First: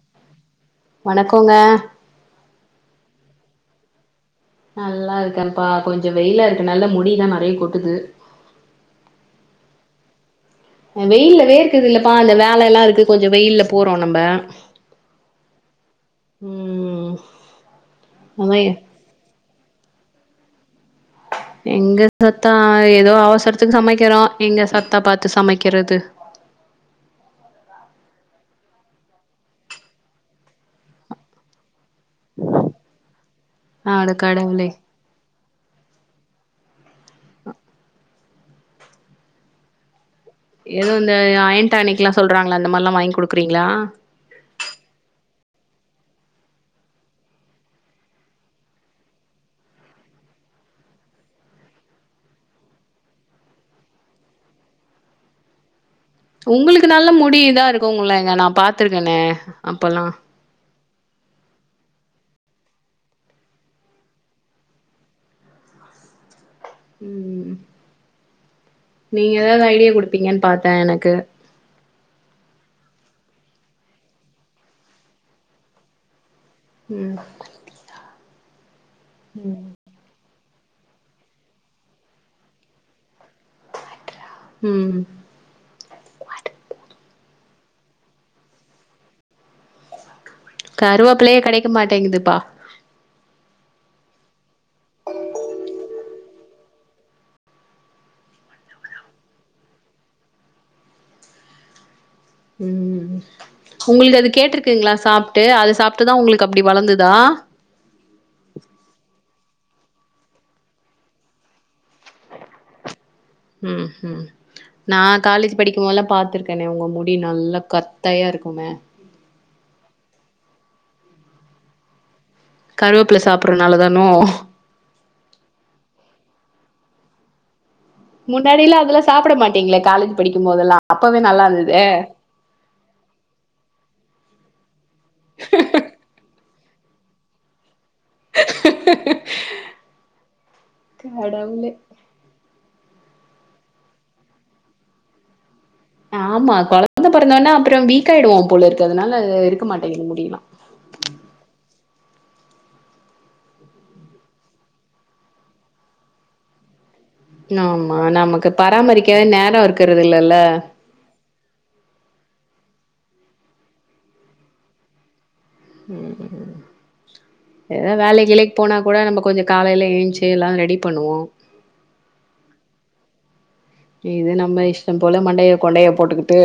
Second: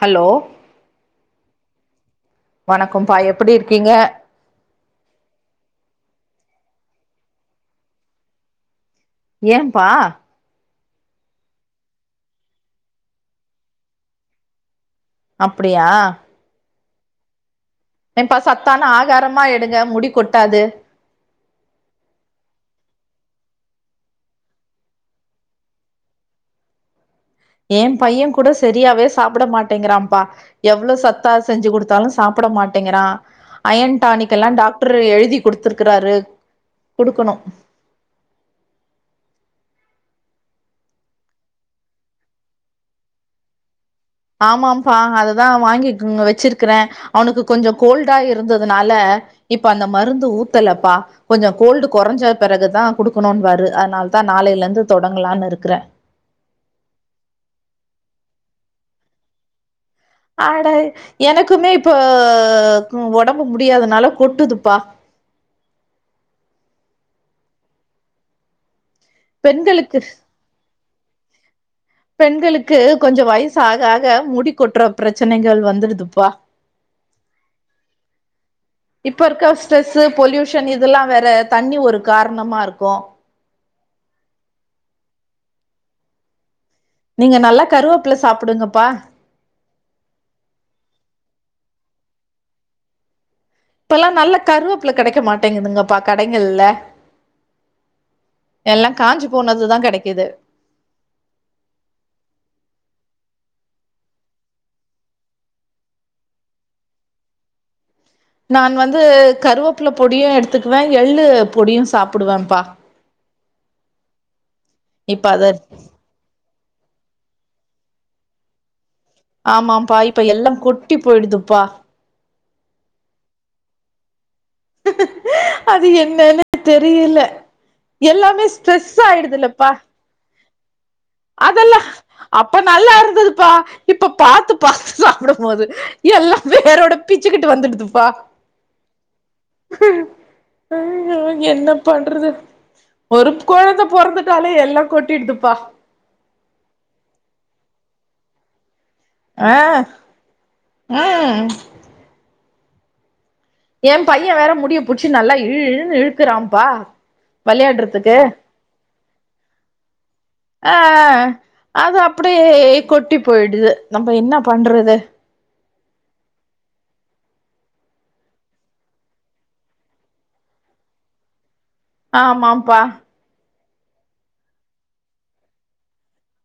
Hello வணக்கொங்க வணக்கம் பா எப்டி இருக்கீங்க நல்லா இருக்கேன்ப்பா கொஞ்ச வெய்லா இருக்கனால முடிலா நெறய கொட்டுது ஏன் பா அ வெயில்ல வேற்குது இல்லப்பா அந்த வேல எல்லா இருக்கு கொஞ்ஜோ வெயில்ல போறோ நம்ப அப்டியா ம் என்ப்பா அதா எ சத்தான ஆகாரமா எடுங்க முடி கொட்டாது எங்க சத்தா ஏதோ அவசரத்துக்கு சமைக்கிறோ எங்க சத்தா பாத்து சமைக்கிறது என் பையன் கூட சரியாவே சாப்ட மாட்டேங்கிறான்ப்பா எவ்ளொ சத்தா செஞ்சு குடுத்தாலும் சாப்ட மாட்டேங்குறா அட அயன்டானிக் கெல்லா கடவுளே டாக்ட்ரு எழுதி குடுதுருக்குறாரு குடுக்கணு எது இந்த அயன்டானிக்லா சொல்றாங்களா அந்த மாரிலா வாங்கி குடுக்றீங்ளா ஆமாம்பா அதுதா வாங்கி குங் வச்சிருக்ற அவ்னுக்கு கொஞ்ச கோல்டா இருந்ததுனால இப்ப அந்த மருந்து ஊத்தலப்பா கொஞ்ச கோல்டு குறஞ்ச பிறகுதா குடுக்கணுன் வாரு அதனால தா நாளைல இருந்து தொடங்கலான் இருக்குற உங்ளுக்கு நல்ல முடி இதா இருக்கும்ல நா பாத்துருக்கன அப்பல்லா அட எனக்குமே இப்போ ஒடம்பு முடியாதனால கொட்டுதுப்பா ம் நீங்க ஏதாது ஐடியா பெண்களுக்கு குடுப்பீங்கன் பாத்தே எனக்கு பெண்களுக்கு கொஞ்சோ வயசு ஆக ஆக மூடி கொட்ற பிரச்சனைகள் வந்துடுதுப்பா ம் இப்ப இருக்க ஸ்ட்ரெசு பொலியூஷன் இதெல்லா வேற தண்ணி ஒரு காரணமாருக்கு ம் நீங்க நல்லா கருவேபில்ல சாப்டுங்கபா கருவேப்பிள்ளயே கெடைக்க மாட்டேங்குது பா இப்பல்லா நல்ல கருவேப்பில்ல கிடைக்க மாட்டேங்குதுங்கப்பா கடைகள்ல எல்லா காஞ்சி போனதுதா கெடைகுது ம் உங்களுக்கு அது கேட்டிருக்குங்களா சாப்புட்டு அது சாப்புட்டு தா உங்களுக்கு அப்டி வளந்துதா நான் வந்து கருவேப்புள்ள பொடியு எடுத்துக்குவே எள்ளு பொடியு சாப்புடுவேன்ப்பா ம் ம் நா இப்ப அத காலேஜ் படிக்கும்போதுல்ல பாத்துருக்கே ஏ ன உங்க முடி நல்லா கத்தயா இருக்கும ஆமாம்பா இப்ப எல்லா கொட்டி போயிடுதுப்பா கருவேப்பில சாப்டறனால தானோ அது என்னன்னு தெரியல எல்லாமே முன்னாடிலா ஸ்ட்ரெஸ் அதெல்லா சாப்ட ஆயிடுதுலப்பா மாட்டீங்களே காலேஜ் படிக்கும் போதெல்லா அப்பவே நல்லா அதெலா இருந்தது அப்ப நல்லாருந்துதுப்பா இப்ப பாத்து பாத்து சாப்டுபோது எல்லா வேரோட பிச்சுக்கிட்டு வந்துடுதுப்பா ம் ஐயோ கடவுளே என்ன பண்றது ஒரு கொழந்த பொறந்துட்டாலே எல்லா கொட்டிடுதுப்பா ஆமா கொழந்த பொறந்தோனே அப்றொ வீக் ஆயிவோ போலருக்கு அதனால ஆ இருக்க மாட்டேங்து முடிலா ம் ஏ பைய வேற முடிய புடிச்சி நல்லா இழு இழுனு இழுக்குறாப்பா ஆமா நமக்கு பராமரிக்கவே நேரொ இருக்றது இல்லல்ல ஆ அது அப்டியே கொட்டி போயிடுது நம்ம என்ன பண்றது ம் ஏதா வேலைக்கு கீலைக்கு போனா கூட நம்ம கொஞ்சோ காலைல ஏஞ்ச்சி எல்லா ரெடி பண்ணுவோ ஆமாம்பா இது நம்ம இஷ்டம் போல மண்டைய கொண்டைய போட்டுக்கிட்டு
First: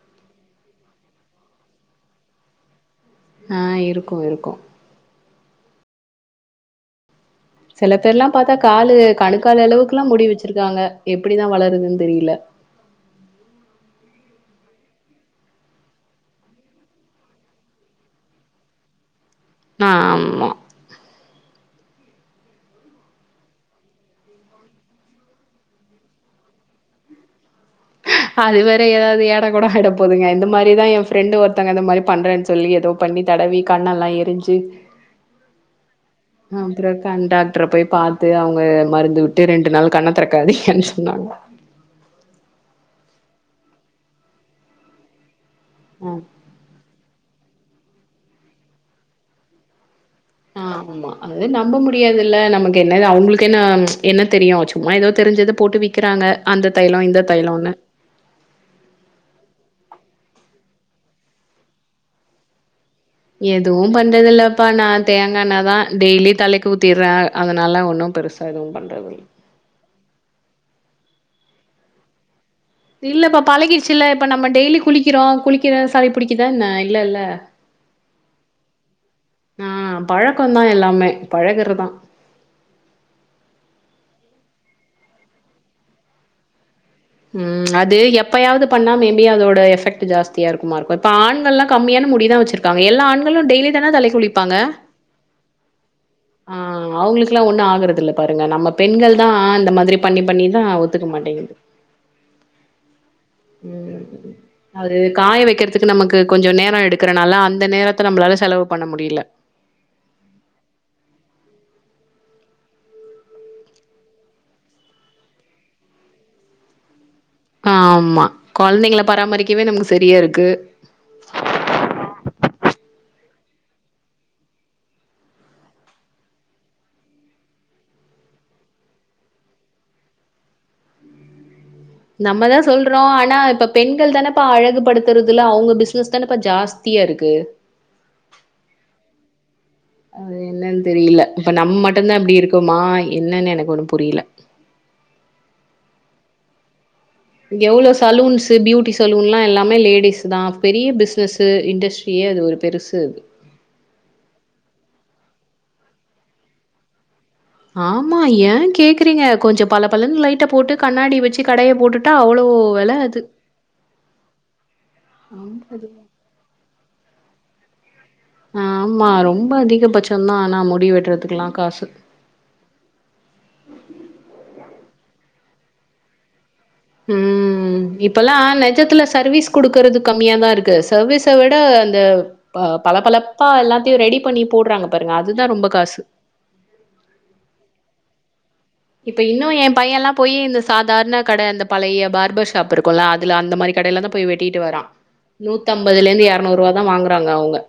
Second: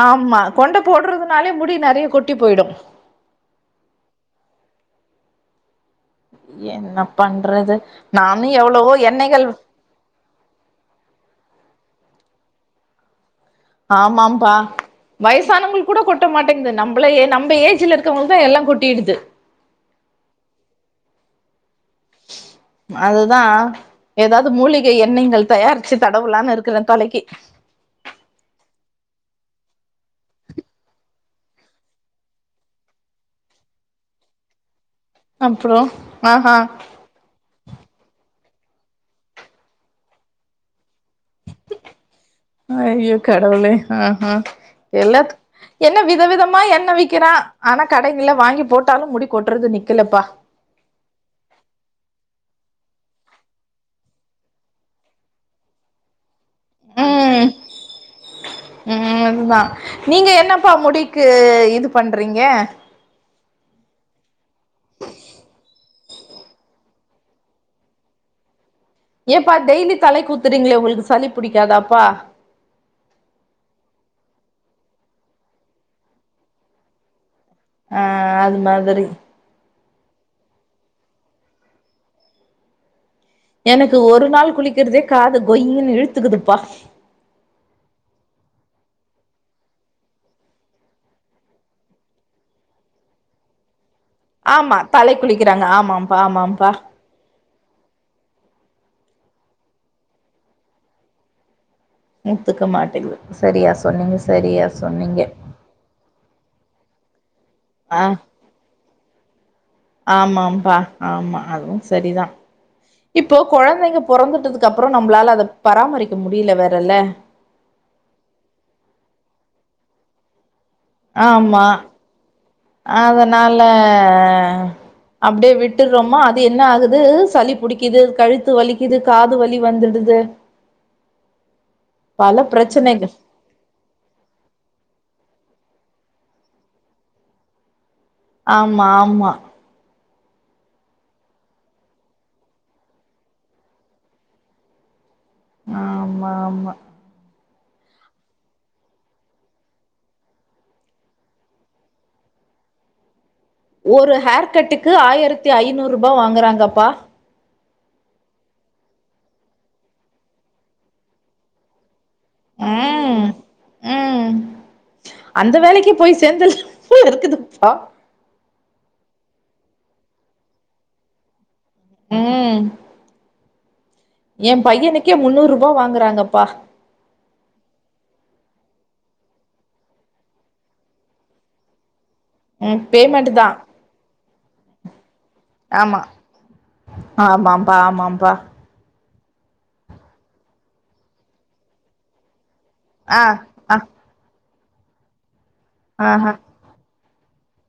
ஆமா கொண்ட போடுறதுனாலே முடி நெறைய கொட்டி போய்டு ஆ இருக்கு இருக்கு என்ன பண்றது சில பேர்லா நானு பாத்தா எவ்வளவோ காலு எண்ணெய்கள் கனுக்கால் அளவுக்குலா முடி வச்சிருக்காங்க எப்டிதா வளருதுன்னு தெரில ஆமாம்பா வயசானவங்களுக்கூட கொட்ட மாட்டேங்து நம்மள நம்ம ஏஜ்ல இருக்கவங்கதா எல்லா கொட்டிடுது ஆமா அதுதா ஏதாது மூலிகை எண்ணைங்கள் தயாரிச்சி தடவுலானுருக்கிறே தலைக்கி அது வேற ஏதாது ஏடா கூட ஆய்ட போதுங்க இந்த மாதிரிதா ஏ ஃபிரெண்டு ஒருத்தங்க இந்த மாரி பண்றேன்னு சொல்லி ஏதோ பண்ணி தடவி கண்ணெல்லா எரிஞ்சி அப்றோ ஆஹா அப்றோ கண் டாக்டர போய் பாத்து அவுங்க மருந்து வுட்டு ரெண்டு நாள் கண்ண தெறக்காதிங்கன்னு சொன்னாங்ளா ஐயோ கடவுளே ஆ ஆ எல்லாத் என்ன ம் வித விதமா எண்ணெ விக்கிறா ஆனாக் கடைங்கில்ல வாங்கிப் போட்டாலும் முடி கொட்றது நிக்கிலப்பா ஆ ஆமா அது நம்ப முடியாதில்ல நமக்கு என்னது அவுங்ளுக்கு என்ன என்னத் தெரியு சும்மா எதோ தெரிஞ்சதப் போட்டு விக் கிறாங்க அந்தத் தைலோ இந்தத் ம் தைலோன்னு ம் அதுதா நீங்க என்னப்பா முடிக்கு இதுப் பண்றீங்க எதுவும் பண்றதில்லப்பா நா தேங்காண்ணதா டெய்லி தலைக்கு ஊத்திர்றே அதனால ஒன்னும் பெருசு சா எதுவும் பண்றதில் எப்பா டெய்லி தலைக்கு ஊத்துறீங்ளே ஒங்குளுக்கு சளிப் புடிக்காதாப்பா இல்லப்பா பழகிருச்சில்ல இப்ப நம்ம டெய்லி குளிக்கிறோ குளிக்கிறத சளிப் புடிக்குதா என்ன இல்லல்ல ஆ அது மாதிரி ஆ பழக்கந்தா எல்லாமே பழகுறதா எனக்கு ஒரு நாள் குளிக்கிறதே காது கொய்யீன்னு இழுத்துகுதுப்பா ம் அது எப்பயாவுது பண்ணா மேபி அதோட எஃபெக்ட்டு ஜாஸ்தியாருக்குமாருக்கு இப்ப ஆண்கள்லா கம்மியான முடிதா வெச்சிருக் காங்க எல்லா ஆண்களு டெய்லிதான தலைக்குளிப் ஆமா தலைக் குளிக்கிறாங்க ஆமாம்ப்பா ஆமாம்ப்பா க்லா ஒன்னு ஆகறதில்லப் பாருங்க நம்மப் பெண்கள்தா இந்த மாதிரிப் பண்ணிப் பண்ணிதா ஒத்துக்க மாட்டேங்கிது முத்துக்க மாட்டேகுது ம் அவுரு காய வெக்கிறத் துக்கு நமக்கு கொஞ்சோ நேரோ எடுக்கறனால அந்த ஆ நேரத்த நம்ளால செலவு பண்ண முடில ஆமாம்பா ஆமா அதுவு செரிதா இப்போ கொழந்தைங்க பொறந்துட்டதுக்கப்றோ நம்ளால அதப் பராமரிக்க முடில வேற இல்ல ஆமா கொழந்தைங்ள பராமரிக்கவே நமக்கு செரியா இருக்கு ஆம்மா அதனால அப்டியே விட்டுர்றோமா அது என்ன ஆகுது சளிப் பிடிக்கிது கழுத்து வலிக்கிது காது வலி வந்துருடுது பல நம்மதா சொல்றோ பிரச்சனைகள் ஆனா இப்பப் பெண்கள் தானப்பா அழகுபடுத்துறதுல அவுங்க பிசினஸ் தானப்பா ஜாஸ்தியாருக்கு ஆமா ஆமா அது என்னன் தெரியில இப்ப நம்ம மட்டுந்தா இப்டி இருக்கோமா என்னன்னு எனக்கு ஒன்னும் புரியில ஆமா ஆமா எவ்ளோ சலூன்ஸு பியூட்டி சலூன்லா எல்லாமே லேடிஸுதா பெரிய பிசினஸு இண்டஸ்ட் ஈயே அது ஒருப் பெருசு அது ஒரு ஹேர் கட்டுக்கு ஆயிரத்தி ஐநூறுபா வாங்கறாங்கப்பா ஆமா ஏங் கேக்குறீங்க கொஞ்சப் பல பலன் லைட்டப் போட்டு கண்ணாடி வெச்சி கடையப் போட்டுட் டா அவ்ளோ வெல அது ம் ம் அந்த வேலைக்கு போய் சேந்தல் சூ இருக்குதுப்பா ஆ ஆம்மா ரொம்ப அதிகபட்சந்தா ஆனா முடி வெட்டுறதுக்குலா காசு ம் எம் பையனுக்கே முன்னூறுபா வாங்கறாங்கப்பா ம் ம் இப்பல்லா நெஜத்துல சர்வீஸ் குடுக்கறது கம்மியாதா இருக்கு சர்வீஸ விட அந்த ப ம் பள பேமெண்ட் பளப்பா தா எல்லாத்தையு ரெடிப் பண்ணி போட்றாங்க பாருங்க அதுதா ரொம்ப ஆமா காசு ஆமாம்பா ஆமாம்பா இப்ப இன்னு எம் பையலாப் போயி இந்த சாதார்ண கட இந்த பழைய பார்பர் ஷாப் இருக்குல ஆ அதுல அந்த மாரி ஆ கடைல தா போய் வெட்டிட்டு வரா நூத்தம்பதுல இருந்து எரநூறு ரூவா தா வாங்குறாங்க அவங்க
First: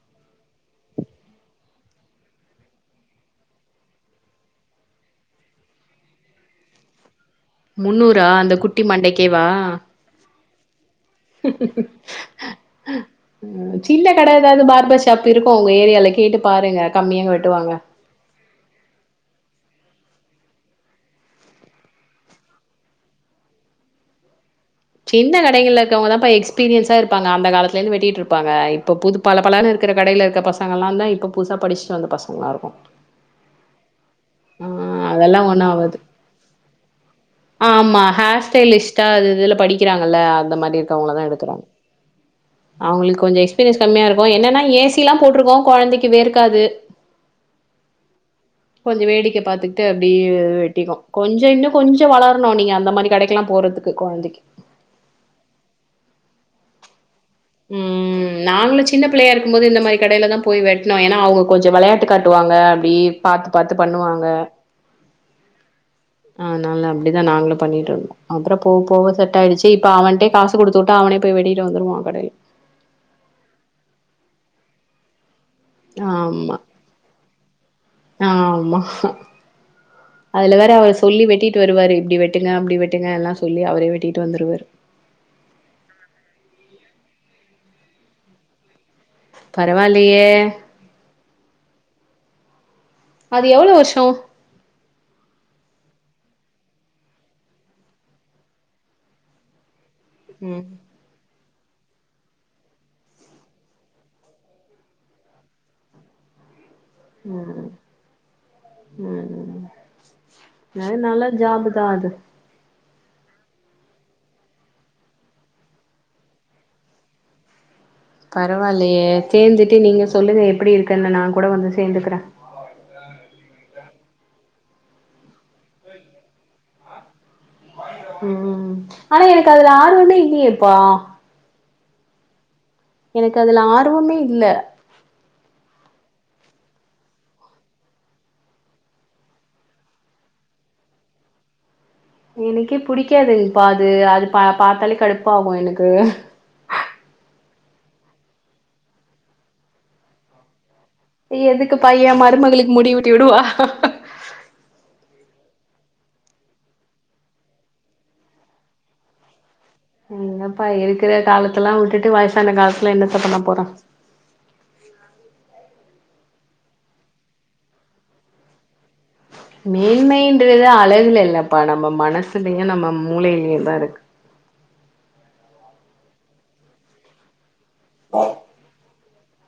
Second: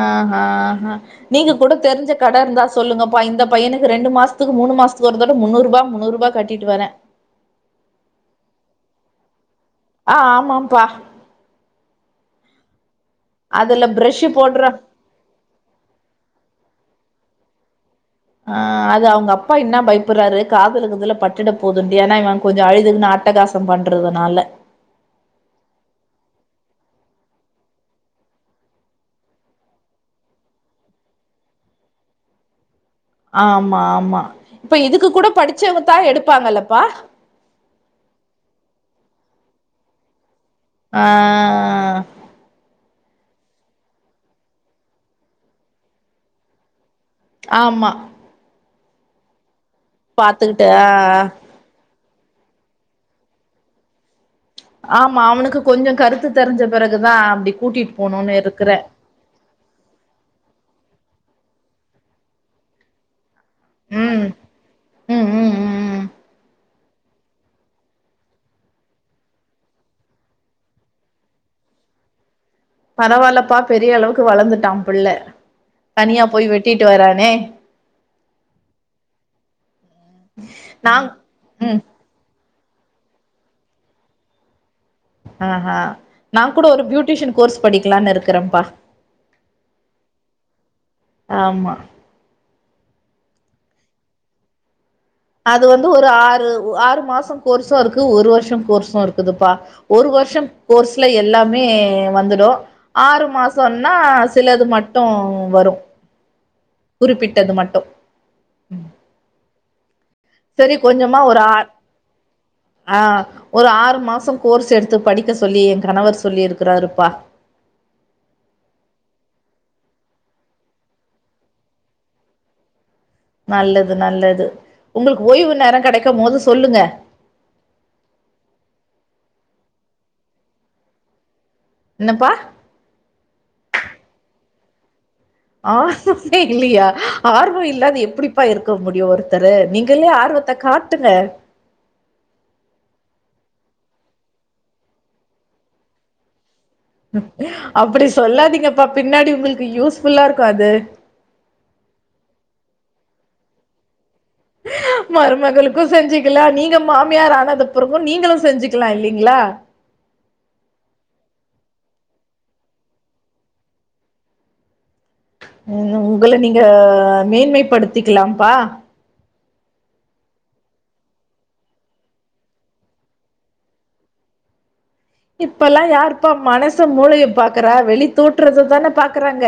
அ ஹ அ ஹ நீங்க கூட தெரிஞ்ச கட இருந்தா சொல்லுங்கப்பா இந்த பையனுக்கு ரெண்டு மாசத்துக்கு மூணு மாசத்துக்கு ஒரு தடவ முன்னூறு ரூபா முன்னூறு ரூபா கட்டி கிட்டு வரே முந்நூறா அந்த குட்டி மண்டைக்கேவா அ ஆமாம்பா அதுல சின்ன பிரஷ்ஷு கட போடுற ஏதாவது [unintelligible] தப்பு இருக்கு உங்க ஏரியால கேட்டு பாருங்க கம்மியாக வெட்டுவாங்க அ அது அவங்க அப்பா என்ன பயப்படுறாரு காதுலகீதுல பட்டிட போது ஏன்னா இவங்க கொஞ்சோ அழுதுக்குன்ன அட்டகாச [unintelligible] பண்ணுறதுனால சின்ன கடைகள இருக்கவங்க தான்ப்ப எக்ஸ்பீரியன்ஸா இருப்பாங்க அந்த காலத்திலருந்து வெட்டிட்டு இருப்பாங்க இப்ப புது பளபளன இருக்கிற கடையில இருக்க பசங்கள்லா தா இப்ப புதுசா படிச்சுட்டு வந்த பசங்களா இருக்கு ஆமா ஆமா இப்ப ஆ இதுக்கு கூட அதெல்லா ஒண்ணு படிச்சவங்க தா ஆவாது எடுப்பாங்கல்லப்பா ஆமா ஹேர் ஸ்டைலிஸ்ட்டாது இதுல படிக்கிறாங்கல்ல அந்த மாரி ஆ இருக்கறவங்களதா எடுக்கறாங்க அவங்களுக்கு கொஞ்சோ எக்ஸ்பீரியன்ஸ் கம்மியா இருக்கு என்னன்னா ஏசி எல்லா போட்டுருக்கோ கொழந்தைக்கு வேர்க்காது ஆமா கொஞ்சோ வேடிக்க பாத்துக்கிட்டு அப்டியே பாத்துக்கிட்டு ஆ வெட்டிக்கு ஆ. கொஞ்ச இன்னு கொஞ்ச வளரணு நீங்க அந்த மாரி கடைக்குல்லா போறதுக்கு கொழந்தைக்கு ஆமா அவனுக்கு கொஞ்ச கருத்து தெரிஞ்ச பெறகுதா அப்டி கூட்டிட்டு ம் போணுன்னு இருக்குறே நாங்களு சின்னப் பிள்ளையா இருக்குபோது இந்த மாரி கடையில தா போய் வெட்னு ஏன்னா அவங்க கொஞ்சோ வெளையாட்டு காட்டுவாங்க அப்டி பாத்து பாத்து பண்ணுவாங்க ம் ம் ம் ம் ம் அ நல்லா அப்டிதா நாங்களு பண்ணிட்ருந்தோ அப்றோ போக போக செட் ஆயிடுச்சு இப்ப அவன்ட்டே காசு குடுத்துட்டா அவனே போய் வெட்டிட்டு வந்ருவா கடையில பரவால்லப்பா பெரிய அளவுக்கு வளந்துட்டா பிள்ள தனியா போய் வெட்டிட்டு வரானே அ ஆமா அதுல வேற அவரு நாங் சொல்லி வெட்டிட்டு ம் வருவாரு இப்டி வெட் வெட்டுங்க அப்டி வெட்டுங்க எல்லா சொல்லி அவரே வெட்டிட்டு வந்துருவாரு அ ஹ நா கூட ஒரு பியூட்டிஷியன் கோர்ஸ் படிக்லான்னு இருக்றேப்பா பரவால்லயே ஆமா அது எவ்ளோ வருஷோ அது வந்து ஒரு ஆறு ஆறு மாச கோர்ஸு இருக்கு ஒரு வருஷ கோர்ஸு இருக்குதுப்பா ஒரு வரு சம் ம் கோர்ஸ்ல எல்லாமே வந்துடு ஆறு மாசம்னா சிலது மட்டு வரு குறிப்பிட்டது ம் மட்டு ம் சரி அது நல்லா ஜாப்தா அது அ ஒரு ஆறு மாசகோர்ஸ் எடுத்து படிக்க சொல்லி என் கணவர் சொல்லிருக்குறாருப்பா பரவாயில்லயே சேந்துட்டு நீங்க சொல்லுங்க எப்டி இருக்குன்னு நா கூட வந்து சேந்துகிரே நல்லது நல்லது உங்ளுக்கு ஓய்வு நேர கெடைக்கு போது சொல்லுங்க ம் ஆனா எனக்கு அதுல ஆர்வமே இல்லயேப்பா என்னப்பா எனக்கு அதுல ஆர்வமே இல்ல ஆர்வமே இல்லயா ஆர்வ இல்லாத எப்டிப்பா இருக்க முடியு ஒருத்தரு நீங்களே ஆர்வத்த காட் ட்டுங்க எனக்கே புடிக்காது இப்ப அது அது பா பாத்தாலே கடுப்பாகு எனக்கு அப்டி சொல்லாதீங்கப்பா பின்னாடி உங்களுக்கு யூஸ் ஃபுல்லா இருக்கு அது எதுக்குப்பா ஏ மருமகளுக்கு முடி வெட்டி விடவா மருமகளுக்கு செஞ்சிக்கலா நீங்க மாமியார் ஆனதுக் பெறகு நீங்களு செஞ்சிக்லா இல்லைங்ளா எங்கப்பா இருக்குற காலத்தெல்லா விட்டுட்டு வயசான காலத்துல என்னத்த பண்ண போறோ ம் உங்கள நீங்க மேன்மைப்படுத்திக்கலாப்பா மேன்மைன்றது அழகுல இல்லப்பா நம்ம மனசுலயு நம்ம மூலையிலயுந்தா இருக்கு இப்பல்லா யாருப்பா மனசு மூளைய பாக்குறா வெளி தோற்றத்தான பாக்குறாங்க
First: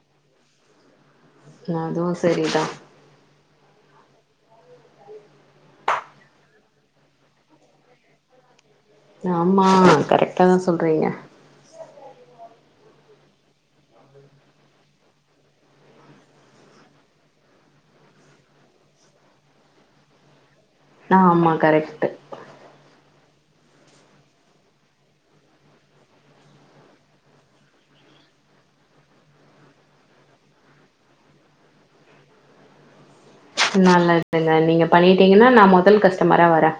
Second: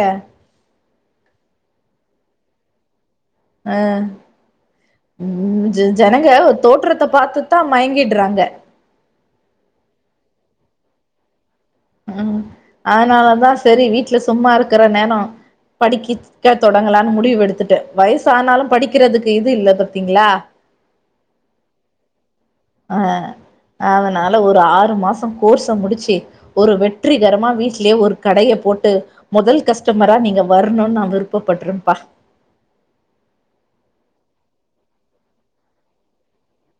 இன்ன அதுவு சரிதா ஆ ம் ஜனங்க தோற்றத்த பாத்துதா மயங்கிட்றாங்க ஆமா கரெக்டாதா சொல்றீங்க ம் அதனால தா சரி வீட்ல சும்மா இருக்குற நேரோ படிக் க தொடங்கலான்னு முடிவு எடுத்துட்டே வயசு ஆனாலு படிக்கிறதுக்கு இது இல்ல பாத்தீங்ளா ஆமா கரெக்ட்டு ஆ அதனால ஒரு ஆறு மாசோ கோர்ஸ முடிச்சி ஒரு வெற்றிகரமா வீட்லயே ஒரு கடய போட்டு மொதல் கஸ்டமரா நீங்க வரணுன்னு நா விருப்பப் படுறேப்பா நல்லதுங்க நீங்க பண்ணிட்டீங்கன்னா நா மொதல் கஸ்டமரா வர்றே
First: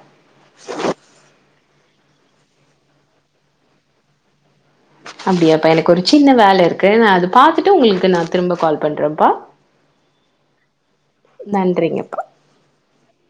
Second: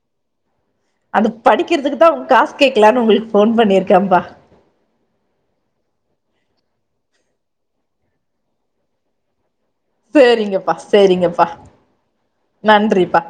அடுத்து அடிக்கிறதுக்குதா உங்க காசு கேக்கலான்னு உங்களுக்கு ஃபோன் பண்ணிருக்கேம்பா அப்டியாப்பா எனக்கு ஒரு சின்ன வேலை இருக்கு நா அது பாத்துட்டு உங்களுக்கு நா திரும்ப கால் பண்றேப்பா சேரிங்கப்பா சேரிங்கப்பா நன்றிங்கப்பா நன்றிப்பா